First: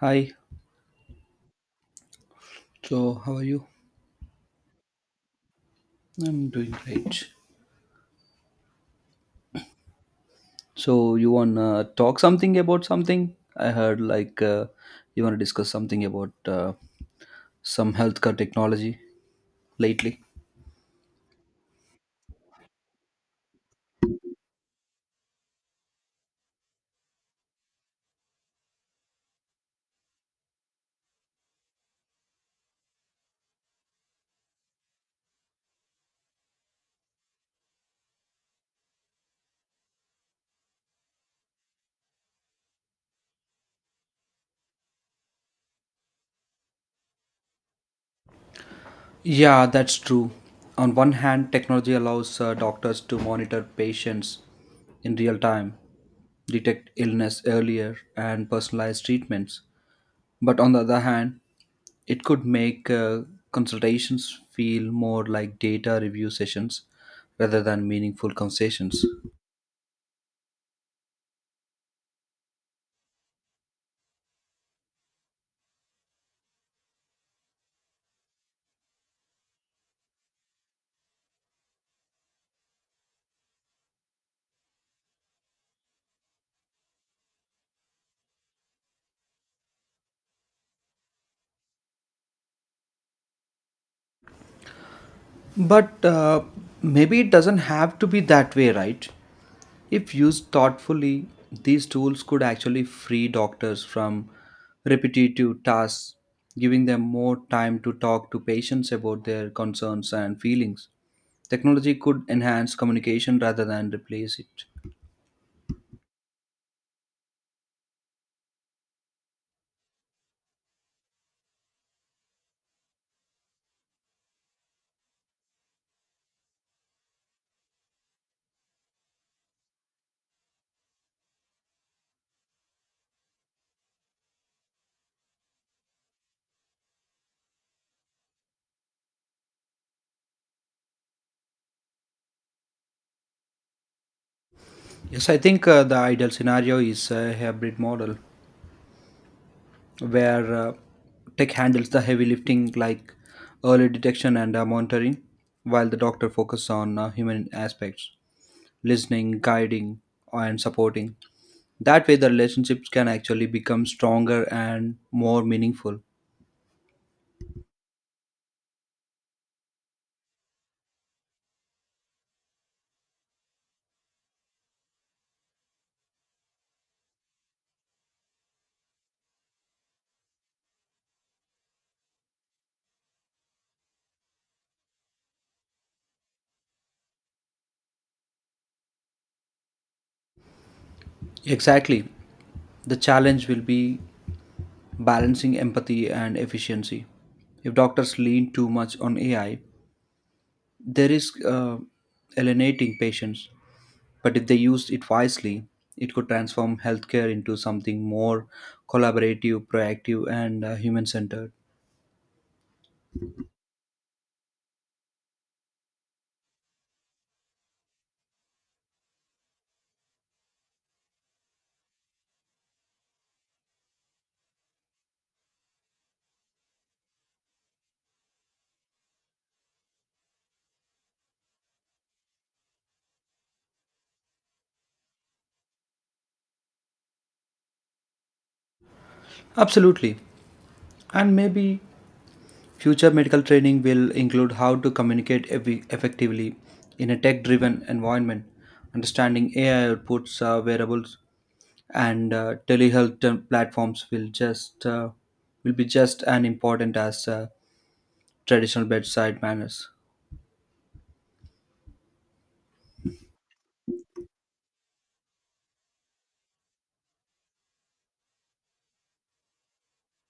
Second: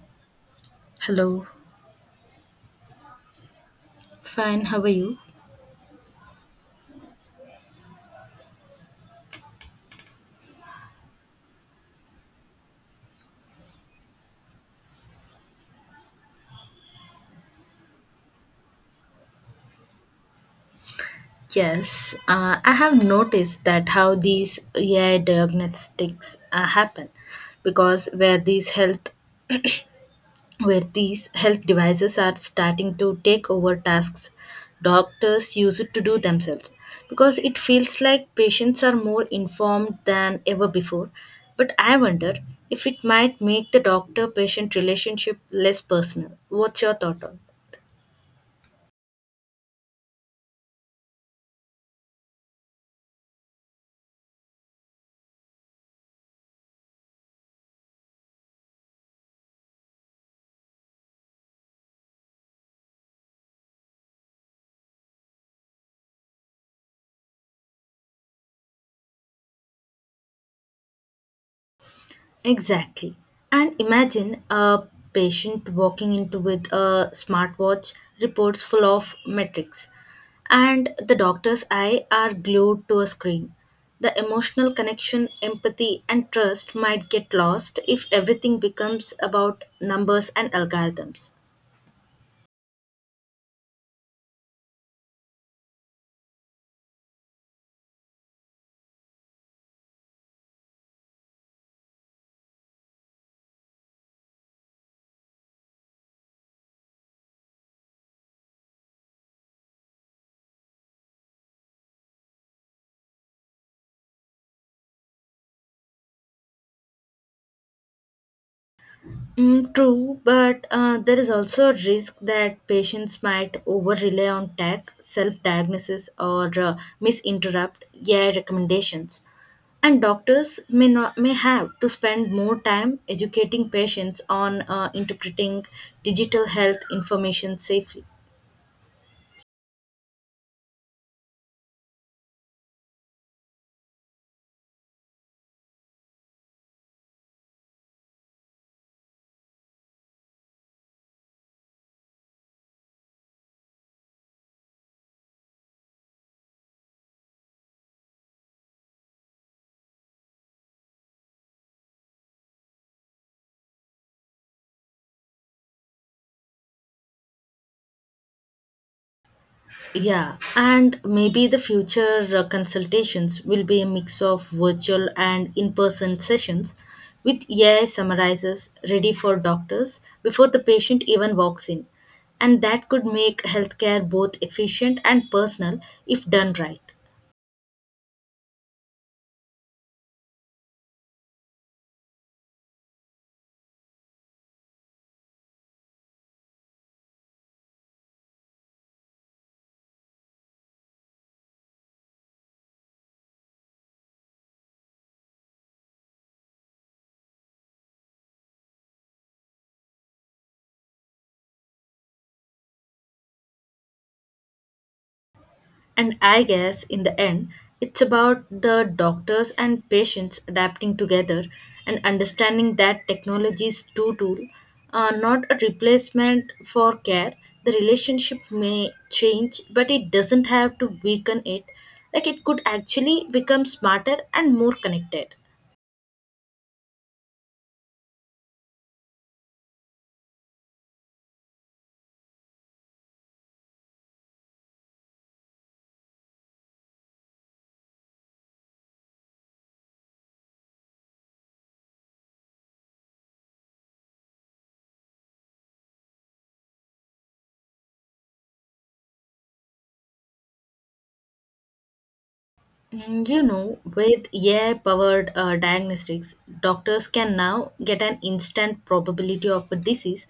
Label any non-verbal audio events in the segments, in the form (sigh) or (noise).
Hi, Hello. so how are you? Fine, how are you? I'm doing great. So you wanna talk something about something? I heard like you wanna discuss something about some healthcare technology lately. Yes, I have noticed that how these AI diagnostics happen because where these health devices are starting to take over tasks doctors use it to do themselves, because it feels like patients are more informed than ever before, but I wonder if it might make the doctor patient relationship less personal. What's your thought on? Yeah, that's true. On one hand, technology allows doctors to monitor patients in real time, detect illness earlier, and personalize treatments. But on the other hand, it could make consultations feel more like data review sessions rather than meaningful conversations. Exactly. And imagine a patient walking into with a smartwatch reports full of metrics and the doctor's eye are glued to a screen. The emotional connection, empathy and trust might get lost if everything becomes about numbers and algorithms. But maybe it doesn't have to be that way, right? If used thoughtfully, these tools could actually free doctors from repetitive tasks, giving them more time to talk to patients about their concerns and feelings. Technology could enhance communication rather than replace it. Mm, true, but there is also a risk that patients might over rely on tech, self diagnosis, or misinterrupt AI recommendations. And doctors may, not, may have to spend more time educating patients on interpreting digital health information safely. Yes, I think the ideal scenario is a hybrid model where tech handles the heavy lifting like early detection and monitoring, while the doctor focuses on human aspects, listening, guiding, and supporting. That way, the relationships can actually become stronger and more meaningful. Yeah, and maybe the future consultations will be a mix of virtual and in person sessions with AI summarizers ready for doctors before the patient even walks in. And that could make healthcare both efficient and personal if done right. Exactly. The challenge will be balancing empathy and efficiency. If doctors lean too much on AI, there is alienating patients, but if they used it wisely, it could transform healthcare into something more collaborative, proactive, and human centered. And I guess in the end, it's about the doctors and patients adapting together and understanding that technology is two tool, not a replacement for care. The relationship may change, but it doesn't have to weaken it. Like, it could actually become smarter and more connected. Absolutely. And maybe future medical training will include how to communicate effectively in a tech driven environment, understanding AI outputs, wearables, and telehealth platforms will be just as important as traditional bedside manners. With AI powered diagnostics, doctors can now get an instant probability of a disease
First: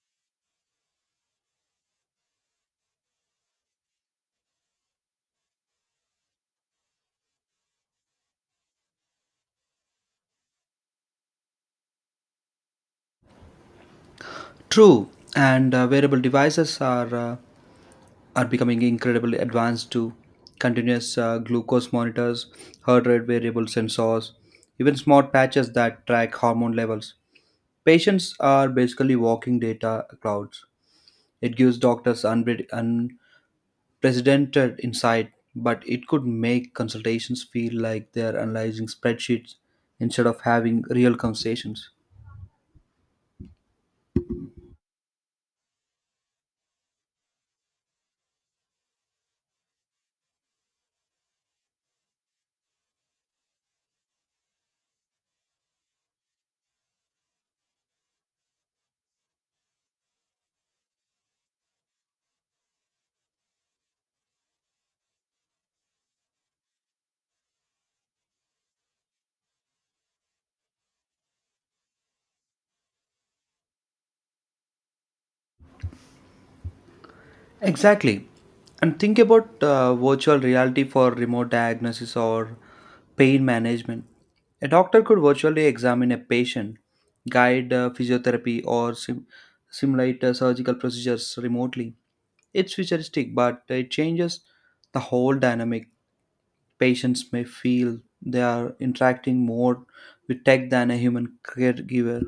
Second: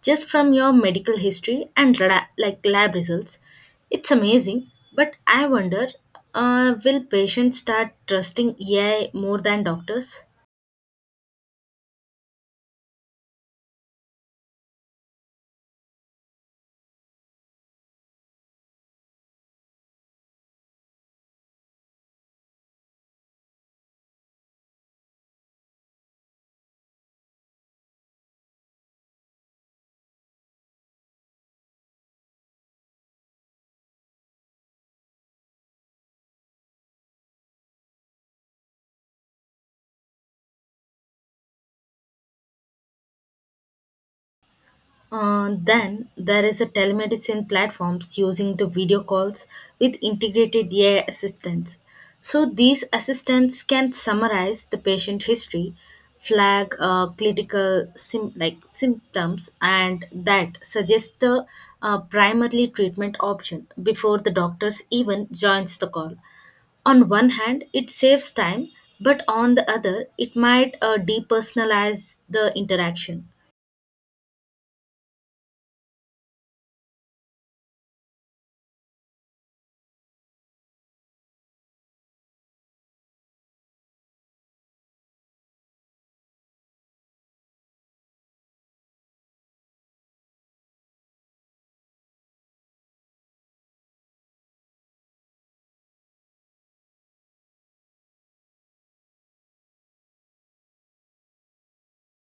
just from your medical history and like lab results. It's amazing, but I wonder, will patients start trusting AI more than doctors? True, and uh, wearable devices are becoming incredibly advanced too. Continuous glucose monitors, heart rate variable sensors, even smart patches that track hormone levels. Patients are basically walking data clouds. It gives doctors unprecedented insight, but it could make consultations feel like they're analyzing spreadsheets instead of having real conversations. Then there is a telemedicine platforms using the video calls with integrated AI assistants. So these assistants can summarize the patient history, flag clinical like symptoms, and that suggest the primarily treatment option before the doctors even joins the call. On one hand, it saves time, but on the other, it might depersonalize the interaction. Exactly. And think about virtual reality for remote diagnosis or pain management. A doctor could virtually examine a patient, guide physiotherapy, or simulate surgical procedures remotely. It's futuristic, but it changes the whole dynamic. Patients may feel they are interacting more with tech than a human caregiver.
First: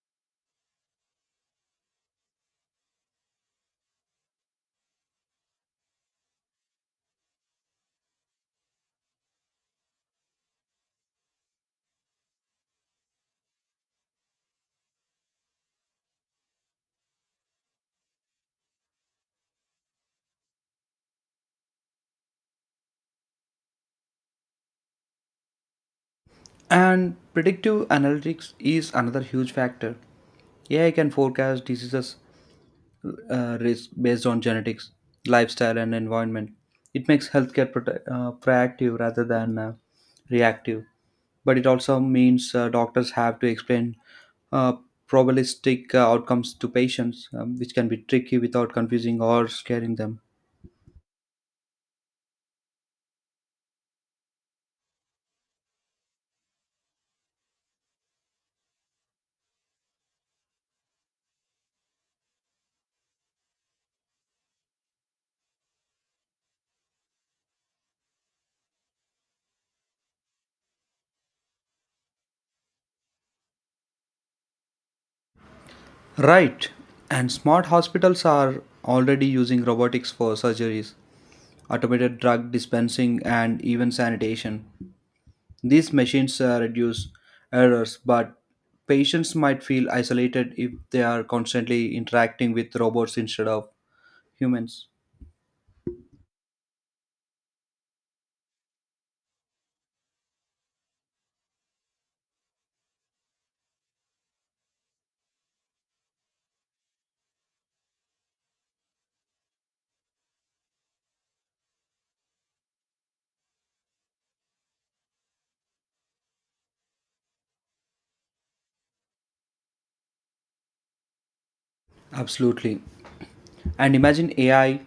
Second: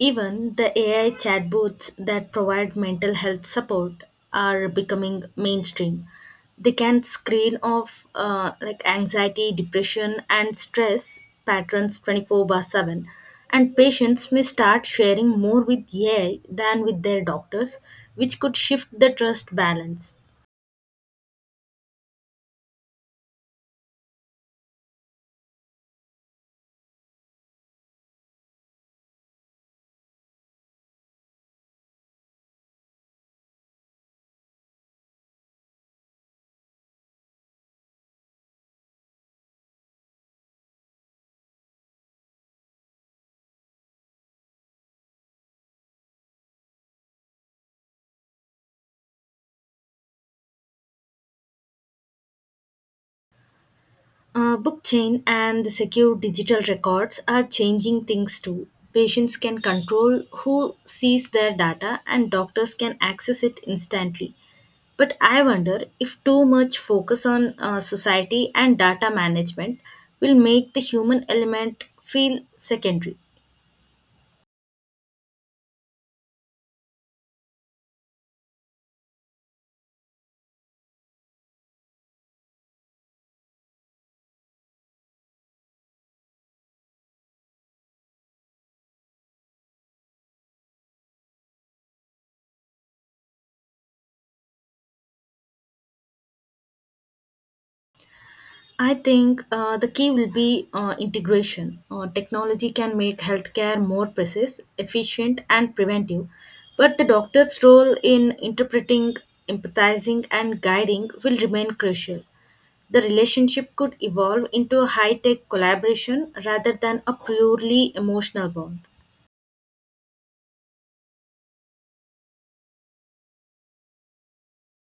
Even the AI chatbots that provide mental health support are becoming mainstream. They can screen off like anxiety, depression, and stress patterns 24/7. And patients may start sharing more with AI than with their doctors, which could shift the trust balance. And predictive analytics is another huge factor. AI can forecast diseases risk based on genetics, lifestyle, and environment. It makes healthcare proactive rather than reactive. But it also means doctors have to explain uh, probabilistic outcomes to patients, which can be tricky without confusing or scaring them. Blockchain and the secure digital records are changing things too. Patients can control who sees their data and doctors can access it instantly. But I wonder if too much focus on society and data management will make the human element feel secondary. Right. And smart hospitals are already using robotics for surgeries, automated drug dispensing, and even sanitation. These machines reduce errors, but patients might feel isolated if they are constantly interacting with robots instead of humans. I think the key will be integration. Technology can make healthcare more precise, efficient, and preventive, but the doctor's role in interpreting, empathizing, and guiding will remain crucial. The relationship could evolve into a high tech collaboration rather than a purely emotional bond. Absolutely. And imagine AI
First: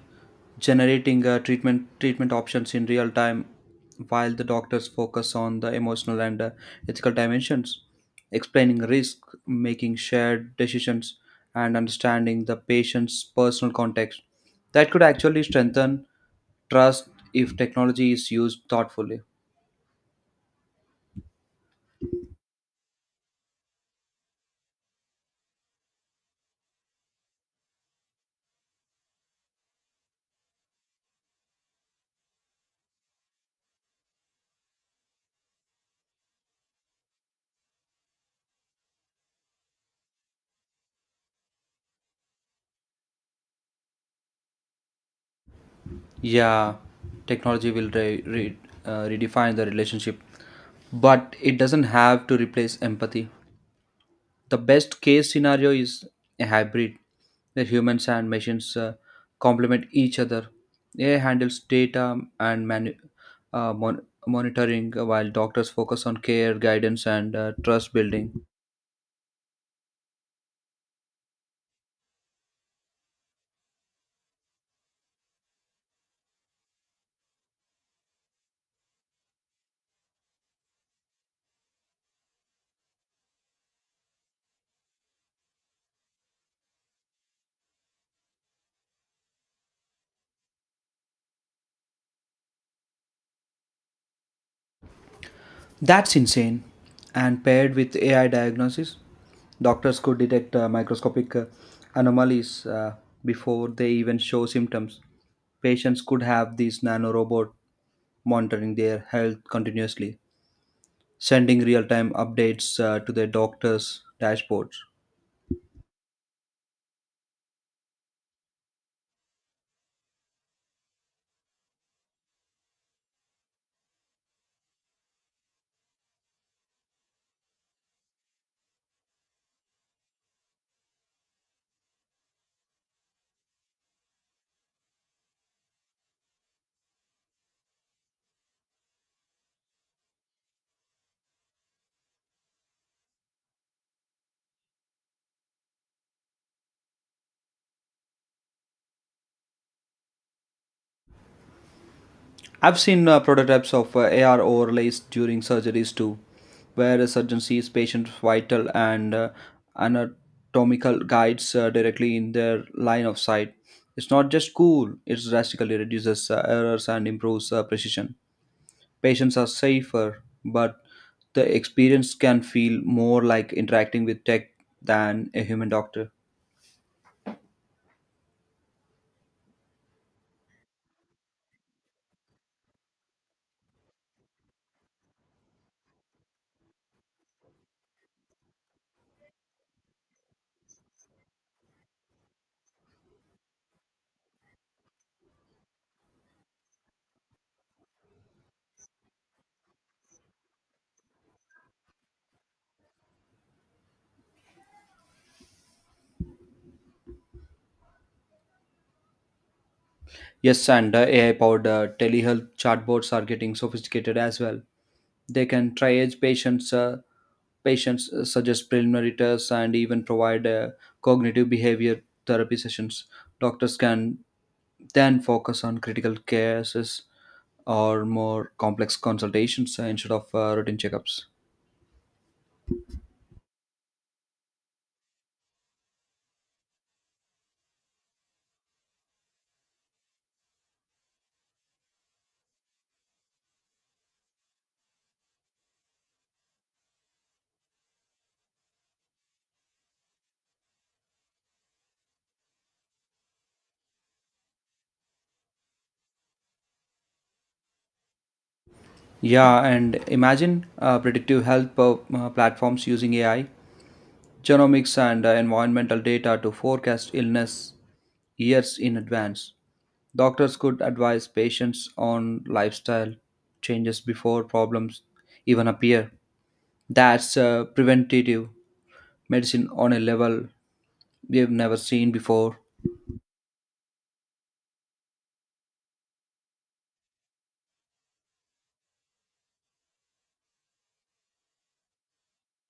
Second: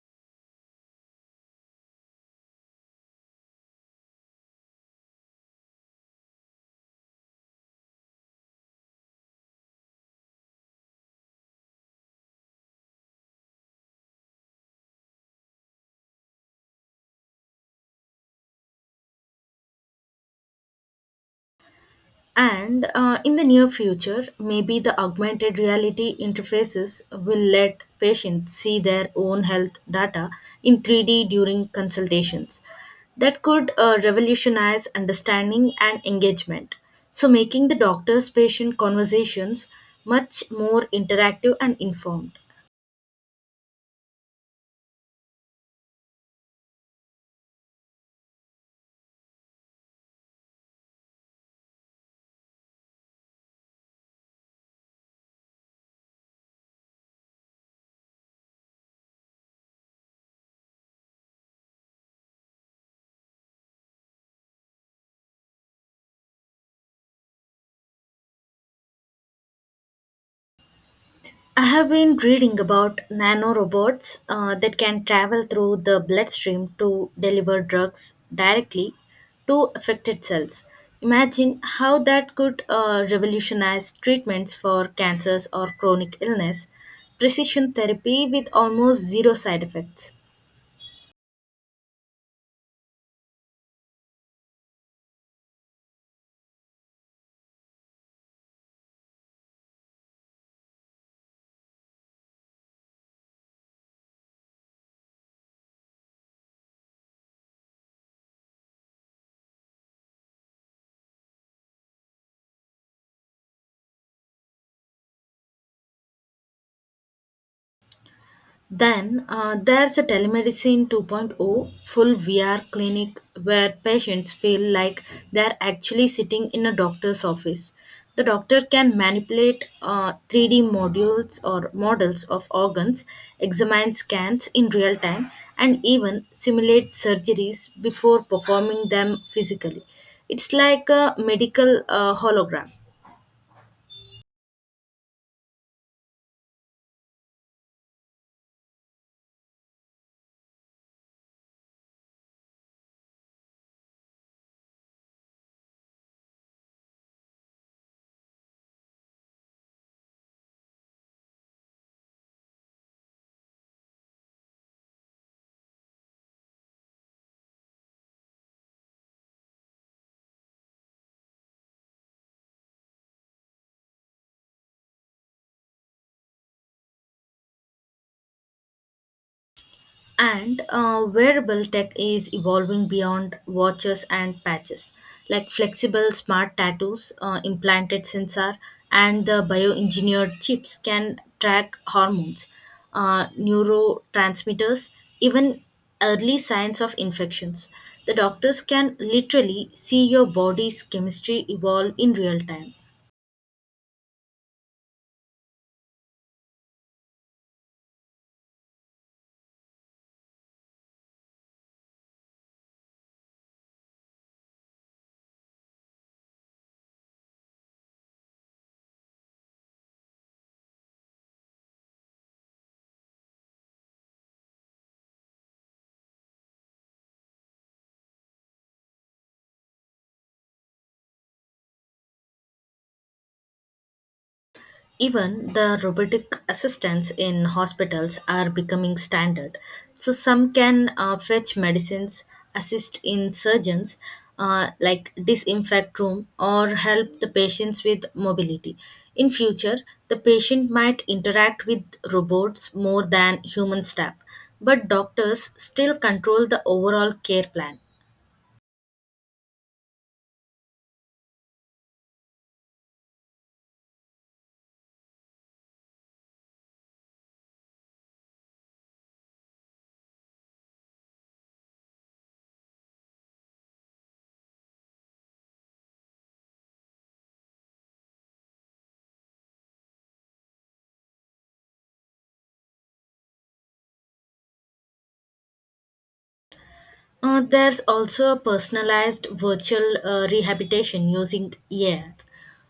generating treatment options in real time, while the doctors focus on the emotional and ethical dimensions, explaining risk, making shared decisions, and understanding the patient's personal context. That could actually strengthen trust if technology is used thoughtfully. And in the near future, maybe the augmented reality interfaces will let patients see their own health data in 3D during consultations. That could revolutionize understanding and engagement. So, making the doctor's patient conversations much more interactive and informed. Yeah, technology will redefine the relationship, but it doesn't have to replace empathy. The best case scenario is a hybrid where humans and machines complement each other. AI handles data and monitoring while doctors focus on care, guidance, and trust building. I have been reading about nanorobots that can travel through the bloodstream to deliver drugs directly to affected cells. Imagine how that could revolutionize treatments for cancers or chronic illness, precision therapy with almost zero side effects. That's insane. And paired with AI diagnosis, doctors could detect microscopic anomalies before they even show symptoms. Patients could have this nanorobot monitoring their health continuously, sending real-time updates to their doctors' dashboards. Then there's a telemedicine 2.0 full VR clinic where patients feel like they're actually sitting in a doctor's office. The doctor can manipulate 3D modules or models of organs, examine scans in real time, and even simulate surgeries before performing them physically. It's like a medical hologram. I've seen prototypes of AR overlays during surgeries too, where a surgeon sees patients' vital and anatomical guides directly in their line of sight. It's not just cool; it drastically reduces errors and improves precision. Patients are safer, but the experience can feel more like interacting with tech than a human doctor. And wearable tech is evolving beyond watches and patches, like flexible smart tattoos, implanted sensor, and the bioengineered chips can track hormones, neurotransmitters, even early signs of infections. The doctors can literally see your body's chemistry evolve in real time. Yes, and AI powered telehealth chatbots are getting sophisticated as well. They can triage patients, suggest preliminary tests, and even provide cognitive behavior therapy sessions. Doctors can then focus on critical cases or more complex consultations instead of routine checkups. Even the robotic assistants in hospitals are becoming standard. So, some can fetch medicines, assist in surgeons, like disinfect room, or help the patients with mobility. In future, the patient might interact with robots more than human staff, but doctors still control the overall care plan. Yeah, and imagine uh, predictive health platforms using AI, genomics, and environmental data to forecast illness years in advance. Doctors could advise patients on lifestyle changes before problems even appear. That's preventative medicine on a level we've never seen before. There's also a personalized virtual rehabilitation using AI.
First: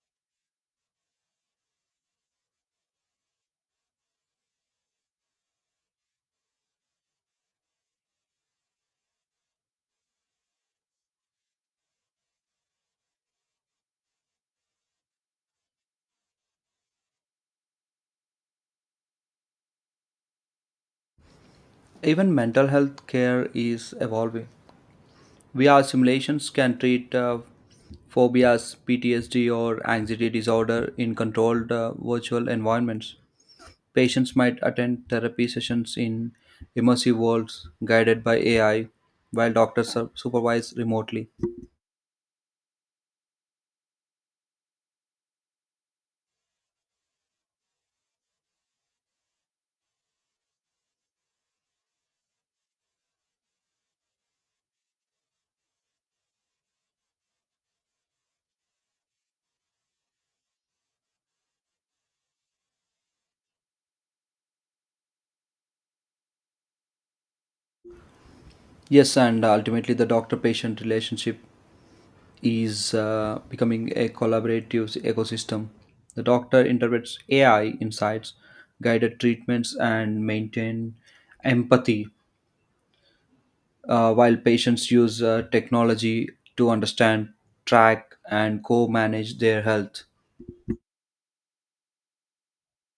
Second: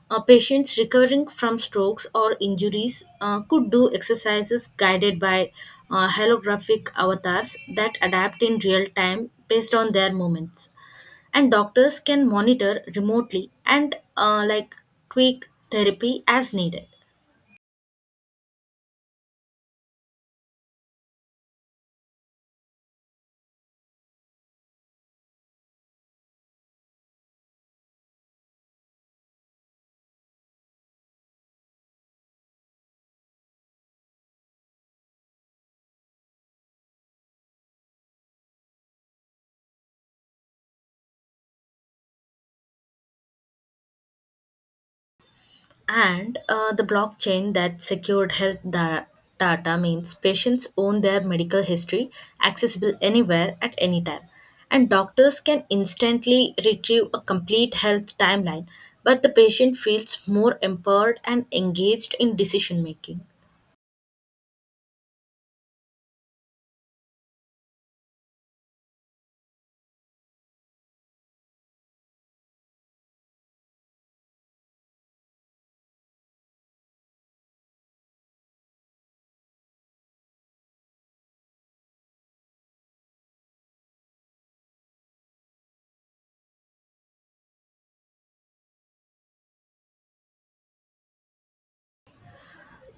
Patients recovering from strokes or injuries could do exercises guided by holographic avatars that adapt in real time based on their movements. And doctors can monitor remotely and like tweak therapy as needed. Even mental health care is evolving. VR simulations can treat phobias, PTSD, or anxiety disorder in controlled virtual environments. Patients might attend therapy sessions in immersive worlds guided by AI, while doctors are supervise remotely. And the blockchain that secured health data means patients own their medical history, accessible anywhere at any time. And doctors can instantly retrieve a complete health timeline, but the patient feels more empowered and engaged in decision making. Yes, and ultimately, the doctor patient relationship is becoming a collaborative ecosystem. The doctor interprets AI insights, guided treatments, and maintain empathy, while patients use technology to understand, track, and co manage their health.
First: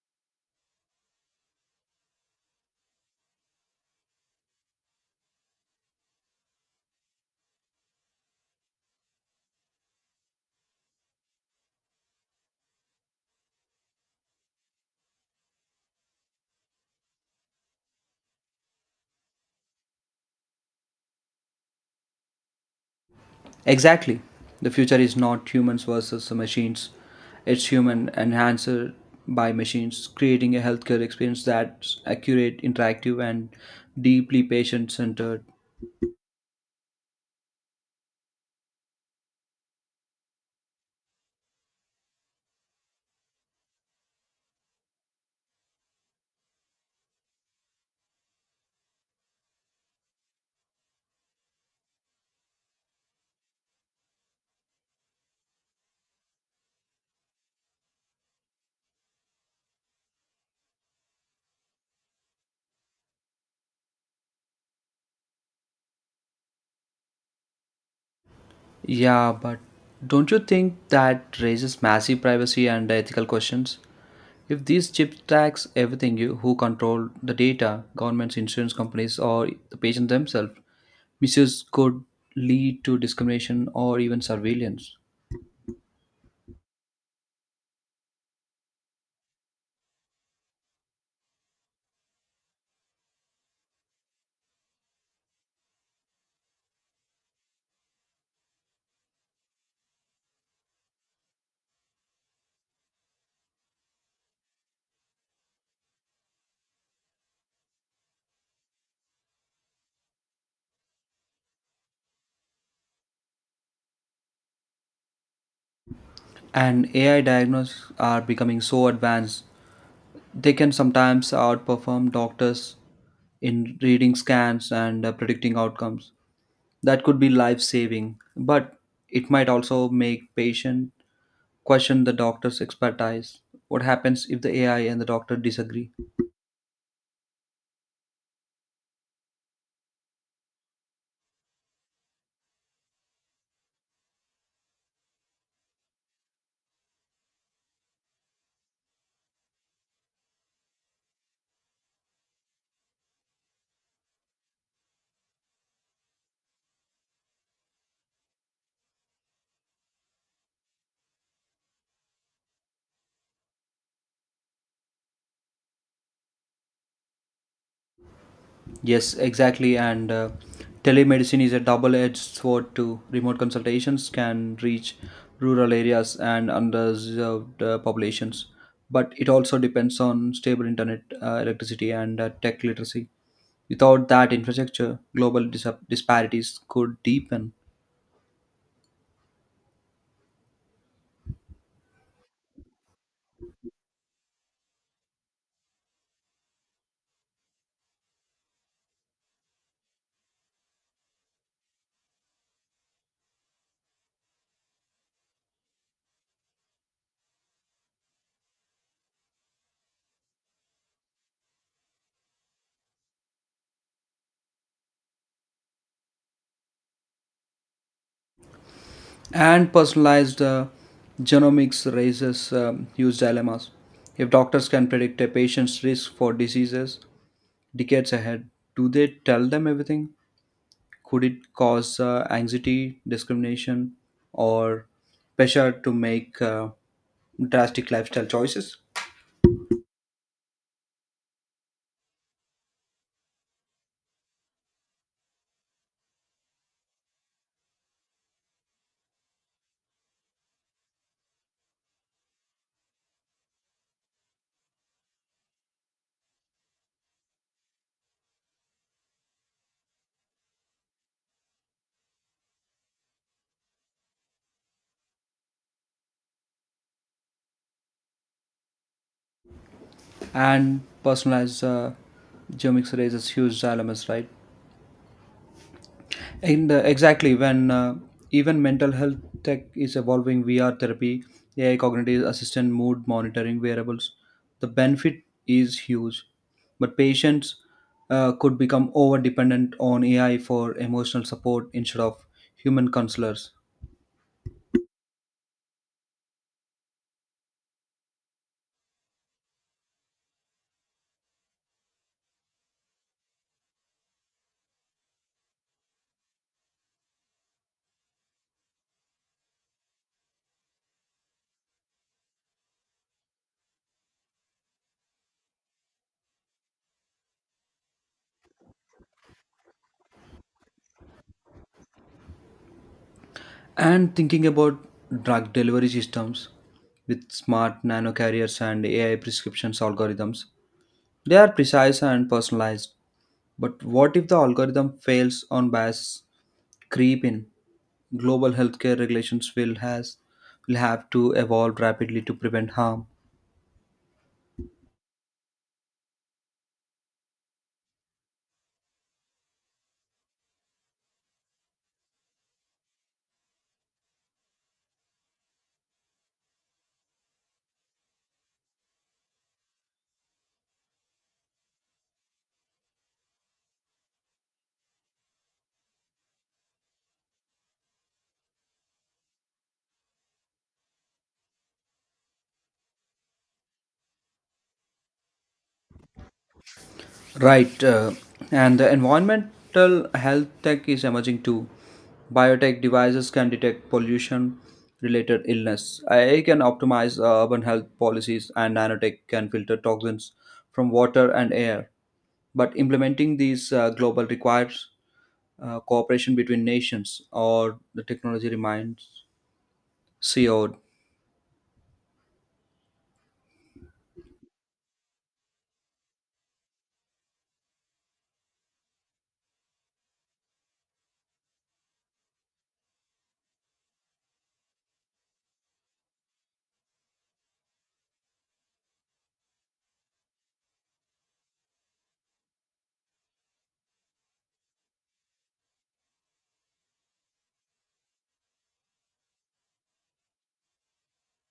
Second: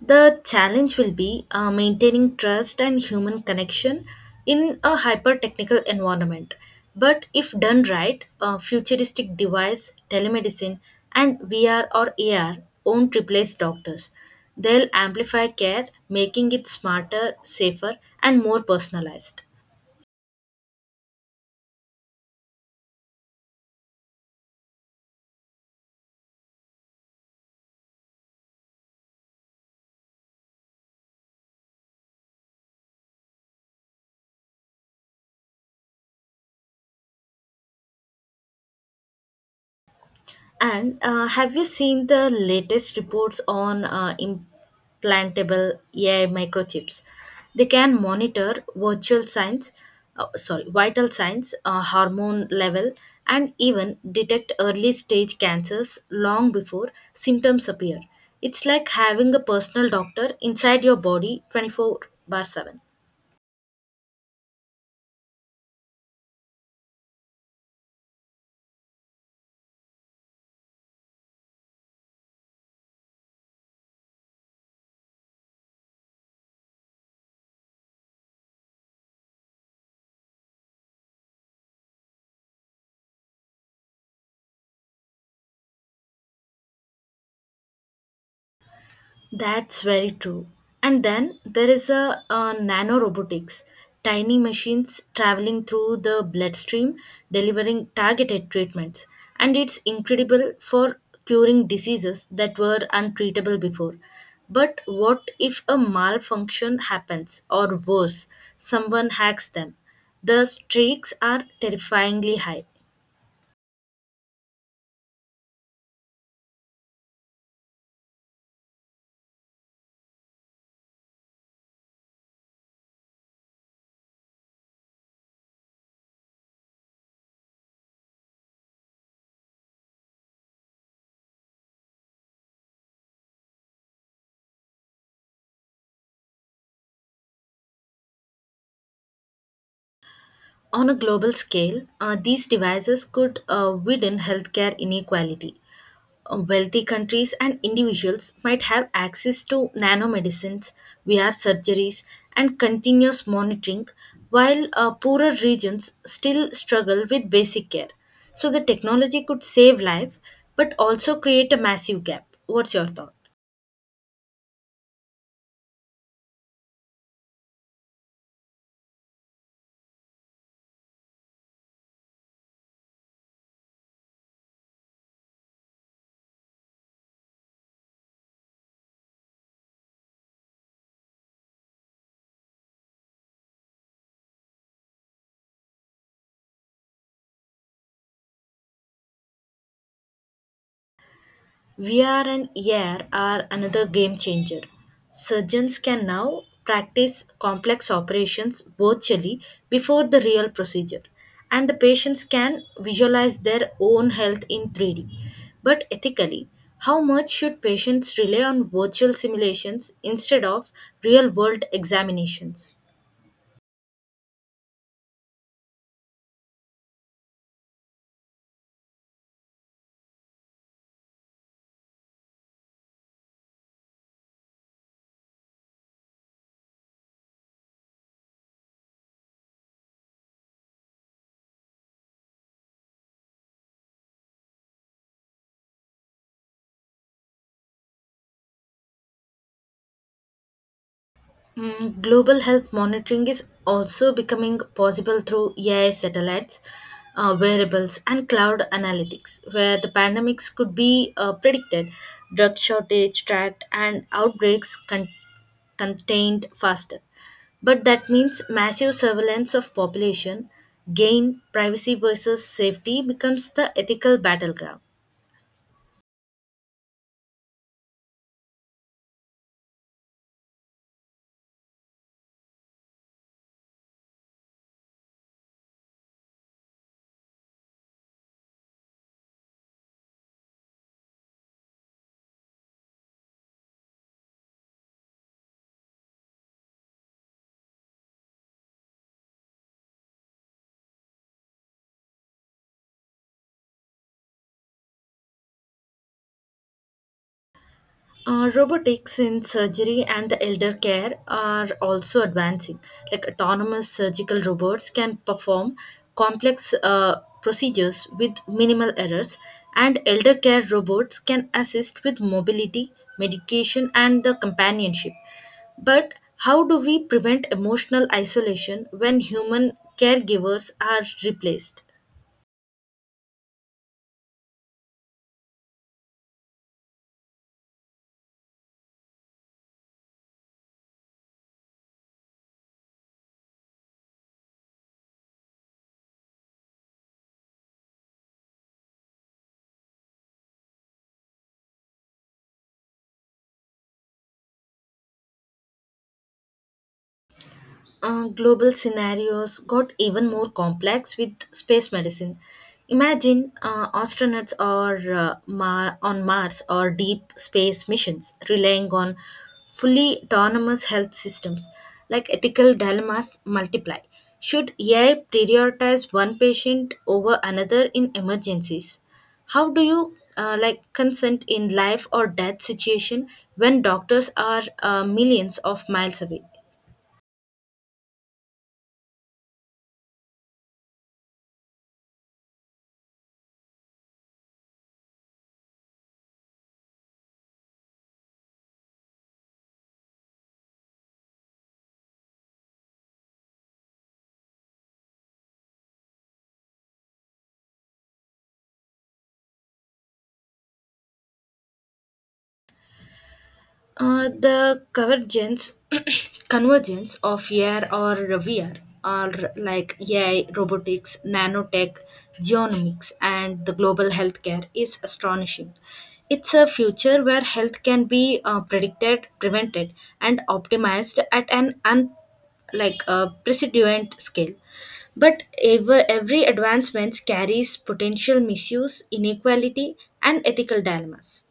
The challenge will be maintaining trust and human connection in a hyper technical environment. But if done right, a futuristic device, telemedicine, and VR or AR won't replace doctors. They'll amplify care, making it smarter, safer, and more personalized. Exactly. The future is not humans versus machines. It's human enhanced by machines, creating a healthcare experience that's accurate, interactive, and deeply patient centered. And have you seen the latest reports on implantable AI microchips? They can monitor virtual signs, sorry, vital signs, hormone level, and even detect early stage cancers long before symptoms appear. It's like having a personal doctor inside your body 24/7. Yeah, but don't you think that raises massive privacy and ethical questions? If these chips tax everything, you who control the data, governments, insurance companies, or the patient themselves, misuse could lead to discrimination or even surveillance. That's very true. And then there is a nanorobotics, tiny machines traveling through the bloodstream, delivering targeted treatments. And it's incredible for curing diseases that were untreatable before. But what if a malfunction happens, or worse, someone hacks them? The streaks are terrifyingly high. And AI diagnostics are becoming so advanced, they can sometimes outperform doctors in reading scans and predicting outcomes. That could be life saving, but it might also make patient question the doctor's expertise. What happens if the AI and the doctor disagree? On a global scale, these devices could widen healthcare inequality. Wealthy countries and individuals might have access to nanomedicines, VR surgeries, and continuous monitoring, while poorer regions still struggle with basic care. So the technology could save life, but also create a massive gap. What's your thought? Yes, exactly. And telemedicine is a double edged sword too. Remote consultations can reach rural areas and underserved populations, but it also depends on stable internet, electricity, and tech literacy. Without that infrastructure, global disparities could deepen. VR and AR are another game changer. Surgeons can now practice complex operations virtually before the real procedure, and the patients can visualize their own health in 3D. But ethically, how much should patients rely on virtual simulations instead of real world examinations? And personalized genomics raises huge dilemmas. If doctors can predict a patient's risk for diseases decades ahead, do they tell them everything? Could it cause anxiety, discrimination, or pressure to make drastic lifestyle choices? Global health monitoring is also becoming possible through AI satellites, wearables, and cloud analytics, where the pandemics could be predicted, drug shortage tracked, and outbreaks contained faster. But that means massive surveillance of population, gain, privacy versus safety becomes the ethical battleground. And personalized genomics raises huge dilemmas, right? And exactly when even mental health tech is evolving, VR therapy, AI cognitive assistant, mood monitoring wearables, the benefit is huge, but patients could become over dependent on AI for emotional support instead of human counselors. Robotics in surgery and the elder care are also advancing. Like, autonomous surgical robots can perform complex procedures with minimal errors, and elder care robots can assist with mobility, medication, and the companionship. But how do we prevent emotional isolation when human caregivers are replaced? And thinking about drug delivery systems with smart nano carriers and AI prescriptions algorithms, they are precise and personalized. But what if the algorithm fails on bias creep in? Global healthcare regulations will have to evolve rapidly to prevent harm. Global scenarios got even more complex with space medicine. Imagine astronauts are on Mars or deep space missions relying on fully autonomous health systems. Like, ethical dilemmas multiply. Should AI prioritize one patient over another in emergencies? How do you like consent in life or death situation when doctors are millions of miles away? Right, and the environmental health tech is emerging too. Biotech devices can detect pollution related illness. AI can optimize urban health policies, and nanotech can filter toxins from water and air. But implementing these global requires cooperation between nations, or the technology remains co. Uh, the convergence, (clears throat) Convergence of AR or VR are like AI, robotics, nanotech, genomics, and the global healthcare is astonishing. It's a future where health can be predicted, prevented, and optimized at an like a precedent scale. But every advancement carries potential misuse, inequality, and ethical dilemmas.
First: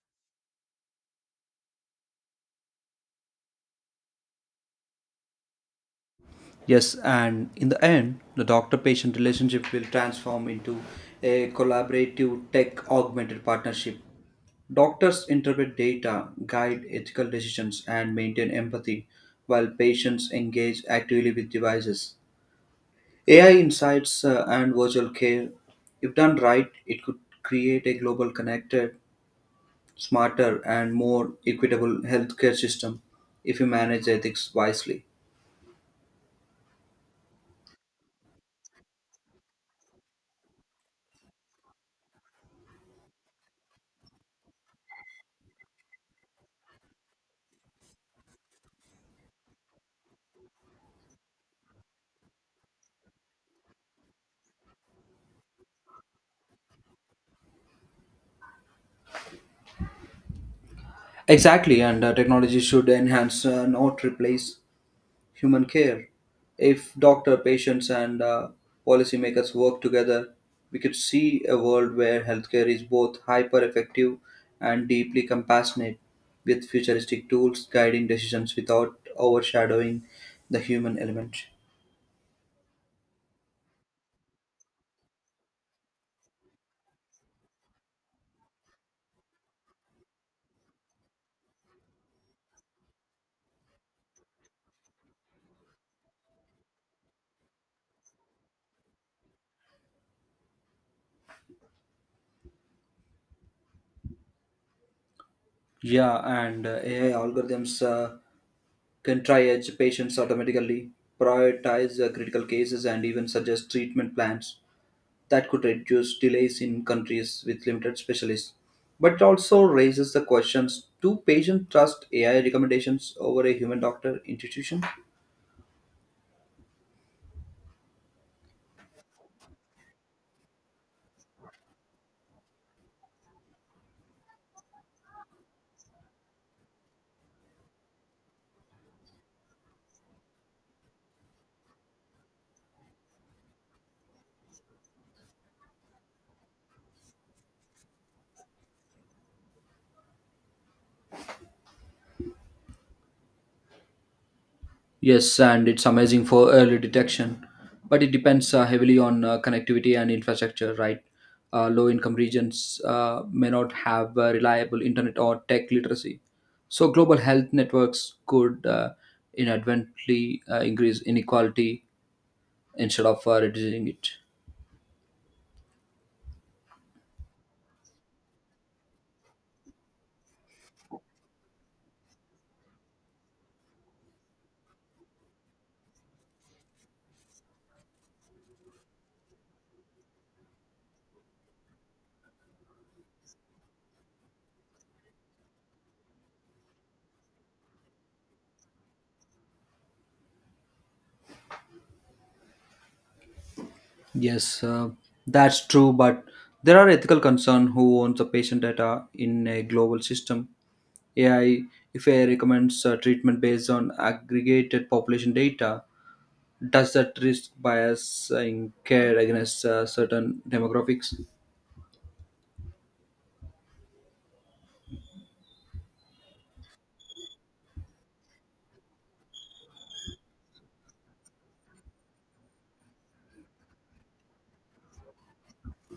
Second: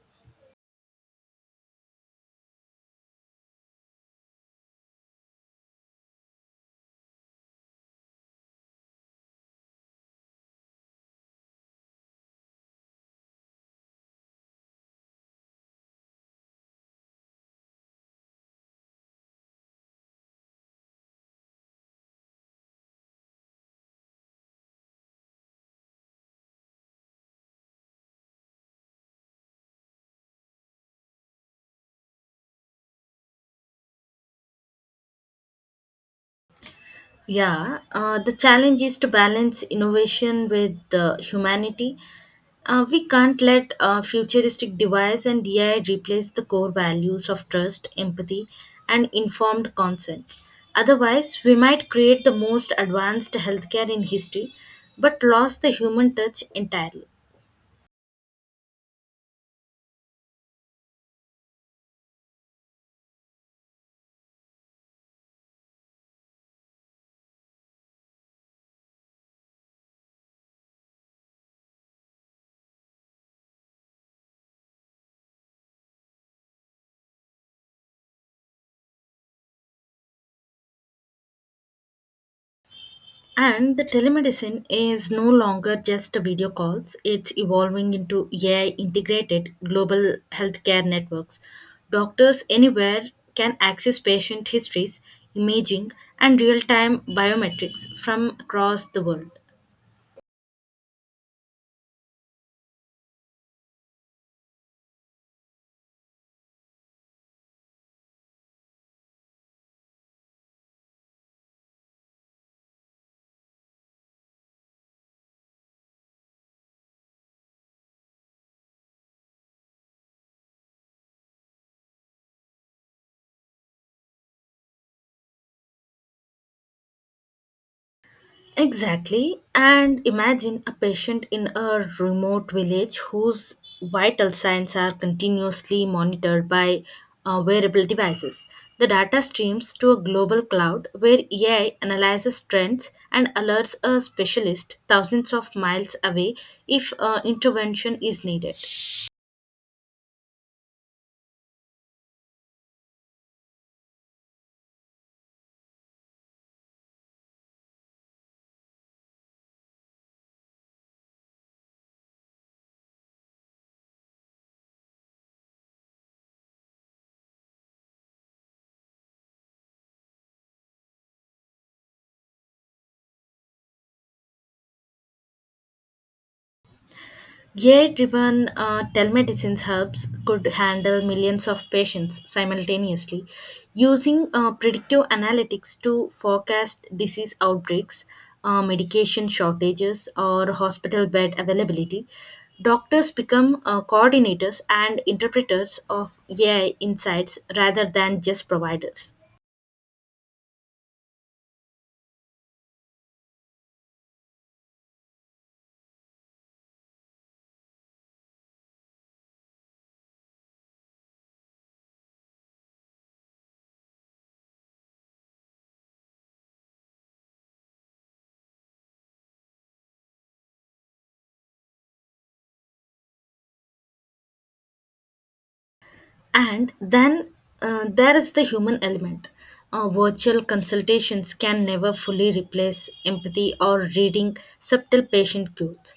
Yes, and in the end, the doctor patient relationship will transform into a collaborative tech augmented partnership. Doctors interpret data, guide ethical decisions, and maintain empathy while patients engage actively with devices. AI insights and virtual care, if done right, it could create a global connected, smarter, and more equitable healthcare system if we manage ethics wisely. Yeah, the challenge is to balance innovation with humanity. We can't let futuristic device and DI replace the core values of trust, empathy, and informed consent. Otherwise, we might create the most advanced healthcare in history, but lose the human touch entirely. Exactly, and technology should enhance, not replace, human care. If doctor, patients, and policymakers work together, we could see a world where healthcare is both hyper effective and deeply compassionate, with futuristic tools guiding decisions without overshadowing the human element. And the telemedicine is no longer just video calls, it's evolving into AI integrated global healthcare networks. Doctors anywhere can access patient histories, imaging, and real time biometrics from across the world. Yeah, and AI algorithms can triage patients automatically, prioritize critical cases, and even suggest treatment plans that could reduce delays in countries with limited specialists. But it also raises the questions, do patients trust AI recommendations over a human doctor institution? Exactly. And imagine a patient in a remote village whose vital signs are continuously monitored by wearable devices. The data streams to a global cloud where AI analyzes trends and alerts a specialist thousands of miles away if intervention is needed. Yes, and it's amazing for early detection, but it depends heavily on connectivity and infrastructure, right? Low income regions may not have reliable internet or tech literacy. So, global health networks could inadvertently increase inequality instead of reducing it. AI driven telemedicine hubs could handle millions of patients simultaneously using predictive analytics to forecast disease outbreaks, medication shortages, or hospital bed availability. Doctors become coordinators and interpreters of AI insights rather than just providers. Yes, that's true, but there are ethical concerns who owns the patient data in a global system. AI, if AI recommends treatment based on aggregated population data, does that risk biasing care against certain demographics? And then there is the human element. Virtual consultations can never fully replace empathy or reading subtle patient cues.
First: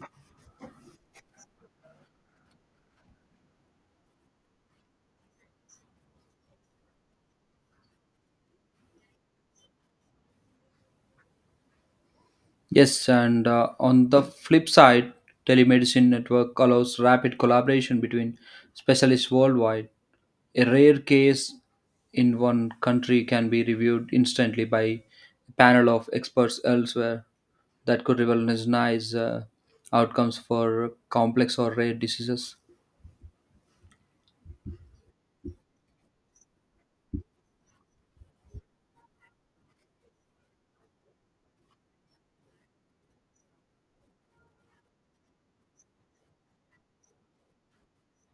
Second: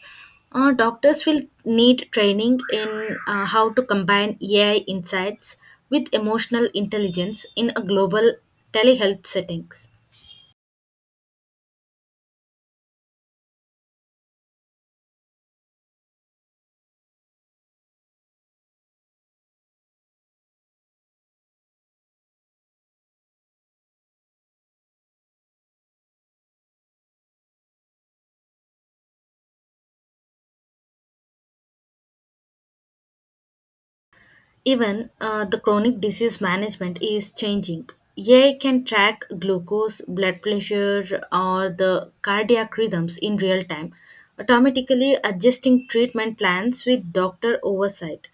Doctors will need training in how to combine AI insights with emotional intelligence in a global telehealth settings. Yes, and on the flip side, telemedicine network allows rapid collaboration between specialists worldwide. A rare case in one country can be reviewed instantly by a panel of experts elsewhere that could revolutionize outcomes for complex or rare diseases. Even the chronic disease management is changing. AI can track glucose, blood pressure, or the cardiac rhythms in real time, automatically adjusting treatment plans with doctor oversight.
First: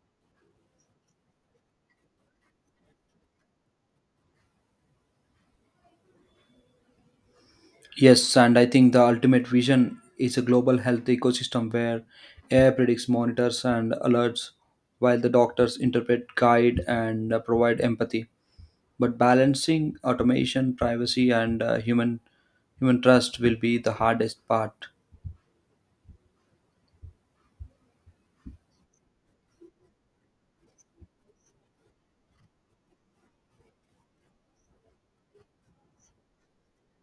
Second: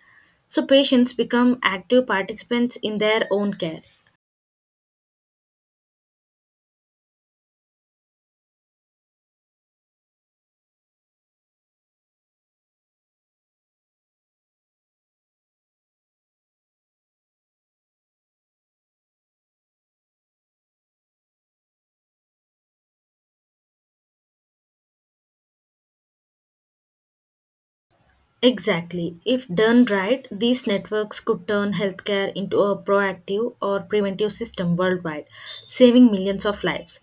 So patients become active participants in their own care. Yes, and I think the ultimate vision is a global health ecosystem where AI predicts, monitors, and alerts, while the doctors interpret, guide, and provide empathy. But balancing automation, privacy, and uh, human trust will be the hardest part. Exactly. If done right, these networks could turn healthcare into a proactive or preventive system worldwide, saving millions of lives.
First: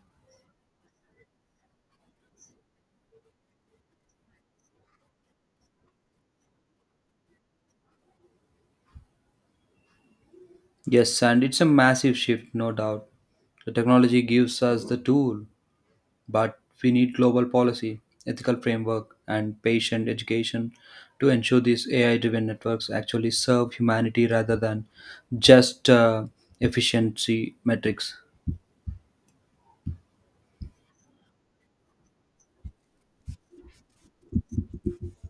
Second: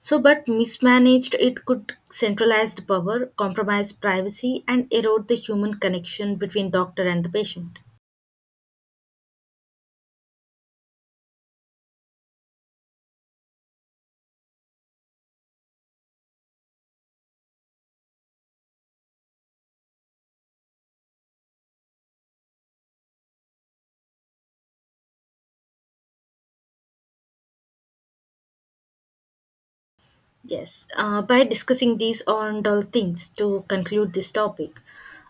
So, but mismanaged, it could centralize the power, compromise privacy, and erode the human connection between doctor and the patient. Yes, and it's a massive shift, no doubt. The technology gives us the tool, but we need global policy, ethical framework, and patient education to ensure these AI driven networks actually serve humanity rather than just efficiency metrics. Yes, by discussing these on all things to conclude this topic,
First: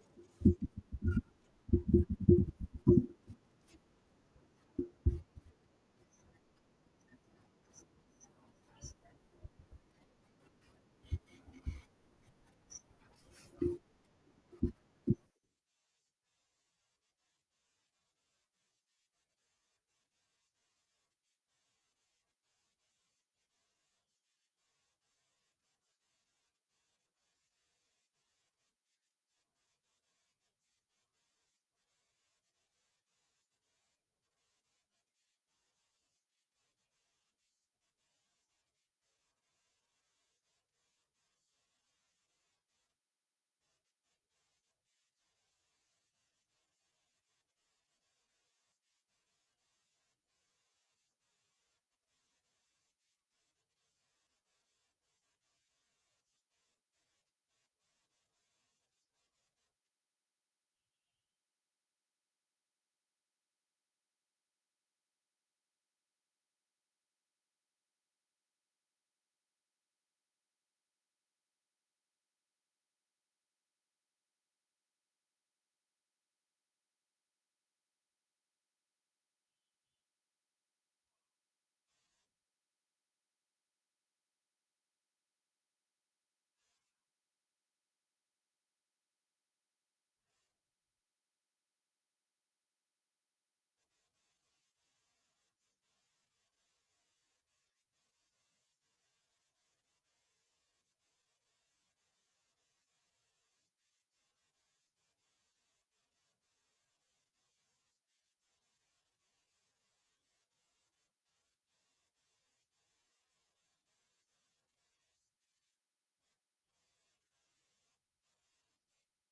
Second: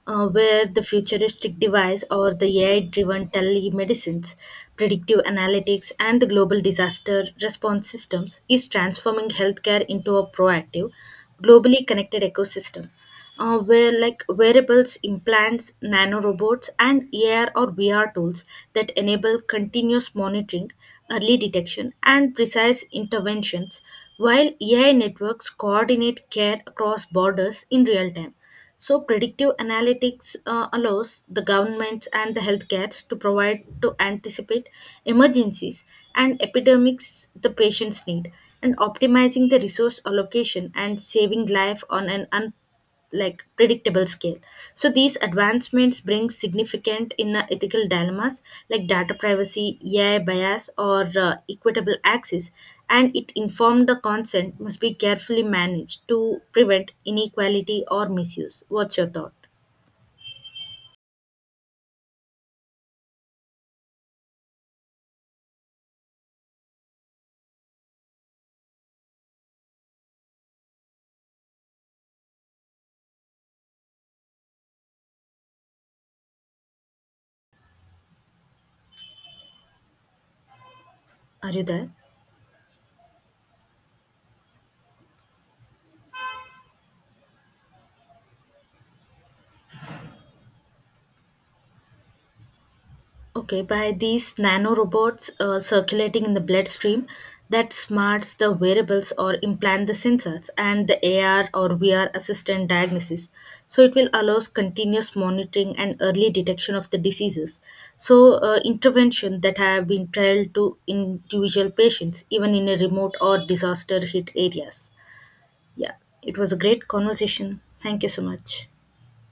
where the futuristic device or the AI driven telemedicines, predictive analytics, and the global disaster response systems is transforming healthcare into a proactive, globally connected ecosystem, where like wearables, implants, nanorobots, and AR or VR tools that enable continuous monitoring, early detection, and precise interventions, while AI networks coordinate care across borders in real time. So, predictive analytics allows the governments and the healthcares to provide to anticipate emergencies and epidemics the patients need, and optimizing the resource allocation and saving life on an unprecedented like predictable scale. So these advancements bring significant inner ethical dilemmas like data privacy, AI bias, or equitable access. And it informed the consent must be carefully managed to prevent inequality or misuse. What's your thought? Are you there? Okay, by these nanorobots circulating in the bloodstream that smarts the wearables or implant the sensors and the AR or VR assistant diagnosis. So it will allows continuous monitoring and early detection of the diseases. So intervention that have been trialed to individual patients even in a remote or disaster hit areas. Yeah, it was a great conversation. Thank you so much.